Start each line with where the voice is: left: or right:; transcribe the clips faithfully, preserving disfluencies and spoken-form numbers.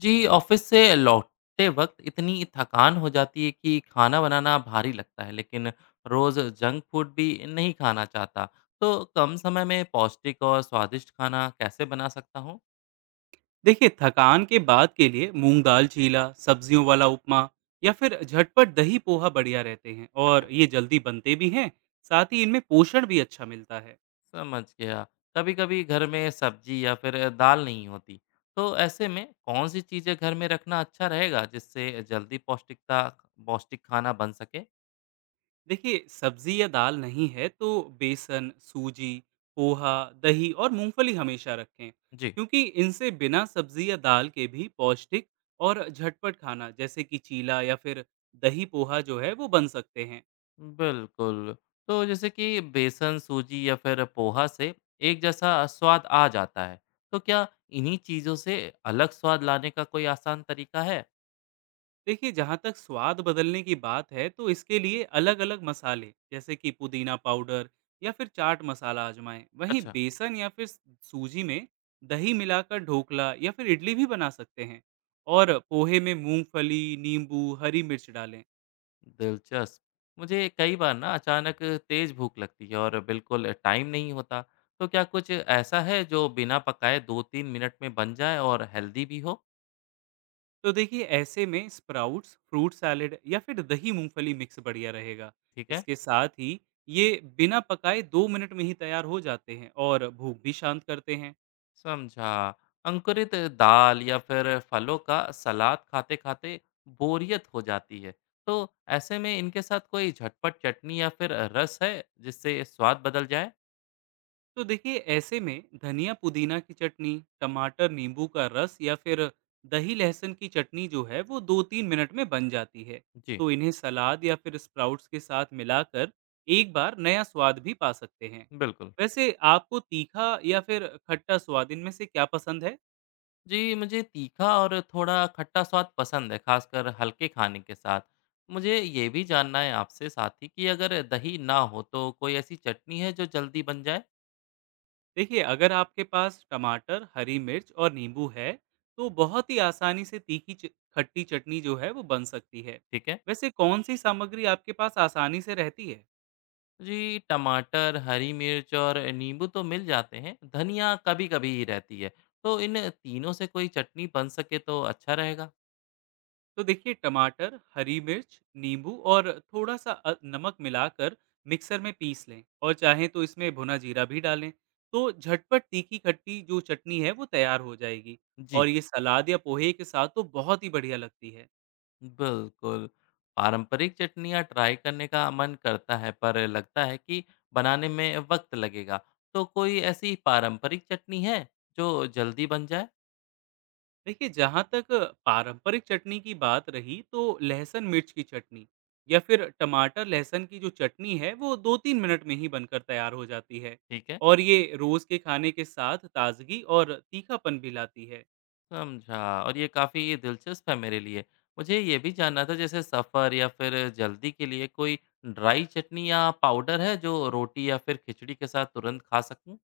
left: जी, office से लौटते वक़्त इतनी थकान हो जाती है कि खाना बनाना भारी लगता है, लेकिन रोज़ जंक फूड भी नहीं खाना चाहता। तो कम समय में पौष्टिक और स्वादिष्ट खाना कैसे बना सकता हूँ?
right: देखिए थकान के बाद के लिए मूंग दाल चीला, सब्जियों वाला उपमा या फिर झटपट दही पोहा बढ़िया रहते हैं और
left: अच्छा।
right: ये जल्दी बनते भी हैं। साथ ही इनमें पोषण भी अच्छा मिलता है।
left: समझ गया। कभी-कभी घर में सब्जी या फिर दाल नहीं होती, तो ऐसे में कौन सी चीज़ें घर में रखना अच्छा रहेगा, जिससे जल्दी पौष्टिकता पौष्टिक खाना बन सके?
right: देखिए सब्जी या दाल नहीं है तो बेसन, सूजी, पोहा, दही और मूंगफली हमेशा रखें,
left: जी।
right: क्योंकि इनसे बिना सब्जी या दाल के भी पौष्टिक और झटपट खाना जैसे कि चीला या फिर दही पोहा जो है वो बन सकते हैं।
left: बिल्कुल। तो जैसे कि बेसन, सूजी या फिर पोहा से एक जैसा स्वाद आ जाता है। तो क्या इन्हीं चीज़ों से अलग स्वाद लाने का कोई आसान तरीका है?
right: देखिए जहाँ तक स्वाद बदलने की बात है तो इसके लिए अलग अलग मसाले जैसे कि पुदीना पाउडर या फिर चाट मसाला आजमाएं। वहीं
left: अच्छा।
right: बेसन या फिर सूजी में दही मिलाकर ढोकला या फिर इडली भी बना सकते हैं और पोहे में मूंगफली, नींबू, हरी मिर्च डालें।
left: दिलचस्प। मुझे कई बार ना अचानक तेज़ भूख लगती है और बिल्कुल टाइम नहीं होता। तो क्या कुछ ऐसा है जो बिना पकाए दो तीन मिनट में बन जाए और हेल्दी भी हो?
right: तो देखिए ऐसे में स्प्राउट्स, फ्रूट सैलेड या फिर दही मूंगफली मिक्स बढ़िया रहेगा।
left: ठीक है।
right: इसके साथ ही ये बिना पकाए दो मिनट में ही तैयार हो जाते हैं और भूख भी शांत करते हैं।
left: समझा। अंकुरित दाल या फिर फलों का सलाद खाते खाते बोरियत हो जाती है। तो ऐसे में इनके साथ कोई झटपट चटनी या फिर रस है जिससे स्वाद बदल जाए।
right: तो देखिए ऐसे में धनिया पुदीना की चटनी, टमाटर नींबू का रस या फिर दही लहसुन की चटनी जो है वो दो तीन मिनट में बन जाती है।
left: जी।
right: तो इन्हें सलाद या फिर स्प्राउट्स के साथ मिलाकर एक बार नया स्वाद भी पा सकते हैं।
left: बिल्कुल।
right: वैसे आपको तीखा या फिर खट्टा स्वाद, इनमें से क्या पसंद है?
left: जी, मुझे तीखा और थोड़ा खट्टा स्वाद पसंद है, खासकर हल्के खाने के साथ। मुझे ये भी जानना है आपसे, साथ ही कि अगर दही ना हो तो कोई ऐसी चटनी है जो जल्दी बन जाए।
right: देखिए अगर आपके पास टमाटर, हरी मिर्च और नींबू है तो बहुत ही आसानी से तीखी च- खट्टी चटनी जो है वो बन सकती है।
left: ठीक है।
right: वैसे कौन सी सामग्री आपके पास आसानी से रहती है?
left: जी, टमाटर, हरी मिर्च और नींबू तो मिल जाते हैं, धनिया कभी-कभी ही रहती है। तो इन तीनों से कोई चटनी बन सके तो अच्छा रहेगा।
right: तो देखिए टमाटर, हरी मिर्च, नींबू और थोड़ा-सा अ, नमक मिलाकर मिक्सर में पीस लें और चाहें तो इसमें भुना जीरा भी डालें। तो झटपट तीखी-खट्टी जो चटनी है वो तैयार हो जाएगी।
left: जी।
right: और ये सलाद या पोहे के साथ तो बहुत ही बढ़िया लगती है।
left: बिल्कुल, पारंपरिक चटनियाँ ट्राई करने का मन करता है, पर लगता है कि बनाने में वक़्त लगेगा। तो कोई ऐसी पारंपरिक चटनी है जो जल्दी बन जाए?
right: देखिए जहाँ तक पारंपरिक चटनी की बात रही, तो लहसुन मिर्च की चटनी या फिर टमाटर लहसुन की जो चटनी है वो दो तीन मिनट में ही बनकर तैयार हो जाती है।
left: ठीक है।
right: और ये रोज़ के खाने के साथ ताज़गी और तीखापन भी लाती है।
left: समझा। और ये काफ़ी दिलचस्प है मेरे लिए। मुझे ये भी जानना था जैसे सफ़र या फिर जल्दी के लिए कोई ड्राई चटनी या पाउडर है जो रोटी या फिर खिचड़ी के साथ तुरंत खा सकूँ?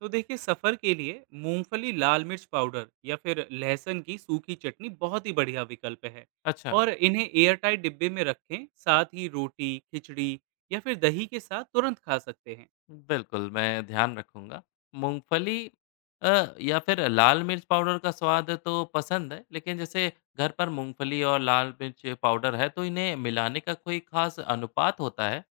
right: तो देखिए सफ़र के लिए मूंगफली लाल मिर्च पाउडर या फिर लहसुन की सूखी चटनी बहुत ही बढ़िया विकल्प है।
left: अच्छा।
right: और इन्हें एयर टाइट डिब्बे में रखें। साथ ही रोटी, खिचड़ी या फिर दही के साथ तुरंत खा सकते हैं।
left: बिल्कुल, मैं ध्यान रखूँगा। मूँगफली अ, या फिर लाल मिर्च पाउडर का स्वाद तो पसंद है, लेकिन जैसे घर पर मूँगफली और लाल मिर्च पाउडर है तो इन्हें मिलाने का कोई ख़ास अनुपात होता है?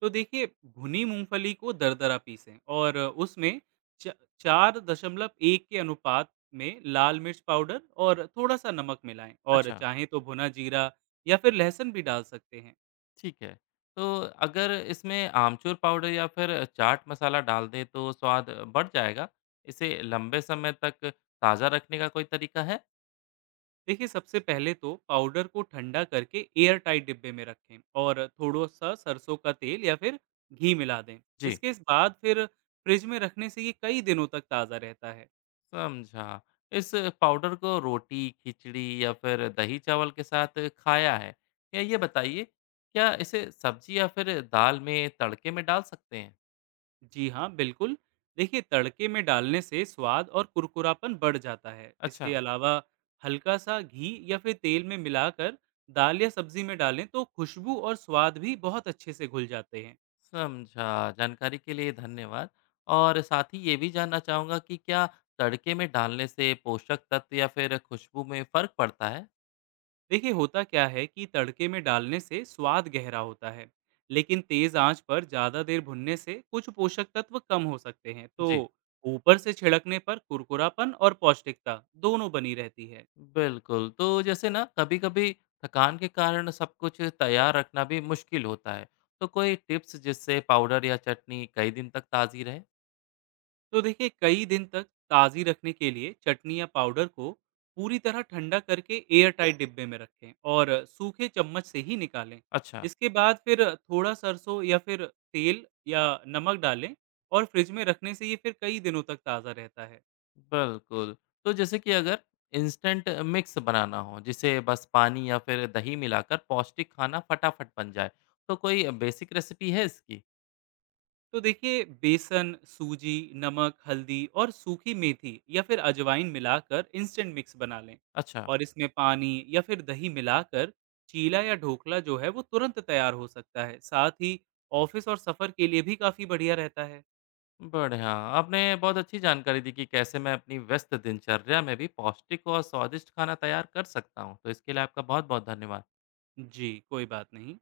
right: तो देखिए भुनी मूंगफली को दरदरा पीसें और उसमें च- चार दशमलव एक के अनुपात में लाल मिर्च पाउडर और थोड़ा सा नमक मिलाएं, और
left: अच्छा।
right: चाहें तो भुना जीरा या फिर लहसुन भी डाल सकते हैं।
left: ठीक है। तो अगर इसमें आमचूर पाउडर या फिर चाट मसाला डाल दें तो स्वाद बढ़ जाएगा? इसे लंबे समय तक ताज़ा रखने का कोई तरीका है?
right: देखिए सबसे पहले तो पाउडर को ठंडा करके एयर टाइट डिब्बे में रखें और थोड़ा सा सरसों का तेल या फिर घी मिला दें।
left: जी।
right: इसके इस बाद फिर फ्रिज में रखने से ये कई दिनों तक ताज़ा रहता है।
left: समझा। इस पाउडर को रोटी, खिचड़ी या फिर दही-चावल के साथ खाया है। या ये बताइए, क्या इसे सब्ज़ी या फिर दाल में तड़के में डाल सकते हैं?
right: जी हाँ बिल्कुल। देखिए तड़के में डालने से स्वाद और कुरकुरापन बढ़ जाता है।
left: अच्छा।
right: इसके अलावा हल्का सा घी या फिर तेल में मिलाकर दाल या सब्जी में डालें तो खुशबू और स्वाद भी बहुत अच्छे से घुल जाते हैं।
left: समझा। जानकारी के लिए धन्यवाद। और साथ ही ये भी जानना चाहूँगा कि क्या तड़के में डालने से पोषक तत्व या फिर खुशबू में फ़र्क पड़ता है?
right: देखिए होता क्या है कि तड़के में डालने से स्वाद गहरा होता है, लेकिन तेज आंच पर ज्यादा देर भुनने से कुछ पोषक तत्व कम हो सकते हैं। तो
left: जी।
right: ऊपर से छिड़कने पर कुरकुरापन और पौष्टिकता दोनों बनी रहती है।
left: बिल्कुल। तो जैसे ना, कभी-कभी थकान के कारण सब कुछ तैयार रखना भी मुश्किल होता है। तो कोई टिप्स जिससे पाउडर या चटनी कई दिन तक ताज़ी रहे?
right: तो देखिए कई दिन तक ताज़ी रखने के लिए चटनी या पाउडर को पूरी तरह ठंडा करके एयर टाइट डिब्बे में रखें और सूखे चम्मच से ही निकालें।
left: अच्छा।
right: इसके बाद फिर थोड़ा सरसों या फिर तेल या नमक डालें, और फ्रिज में रखने से ये फिर कई दिनों तक ताज़ा रहता है।
left: बिल्कुल। तो जैसे कि अगर इंस्टेंट मिक्स बनाना हो, जिसे बस पानी या फिर दही मिलाकर पौष्टिक खाना फटाफट बन जाए, तो कोई बेसिक रेसिपी है इसकी?
right: तो देखिए बेसन, सूजी, नमक, हल्दी और सूखी मेथी या फिर अजवाइन मिलाकर इंस्टेंट मिक्स बना लें।
left: अच्छा,
right: और इसमें पानी या फिर दही मिलाकर चीला या ढोकला जो है वो तुरंत तैयार हो सकता है। साथ ही ऑफिस और सफर के लिए भी काफी बढ़िया रहता है।
left: बढ़िया। आपने बहुत अच्छी जानकारी दी कि कैसे मैं अपनी व्यस्त दिनचर्या में भी पौष्टिक और स्वादिष्ट खाना तैयार कर सकता हूँ। तो इसके लिए आपका बहुत-बहुत धन्यवाद।
right: जी कोई बात नहीं।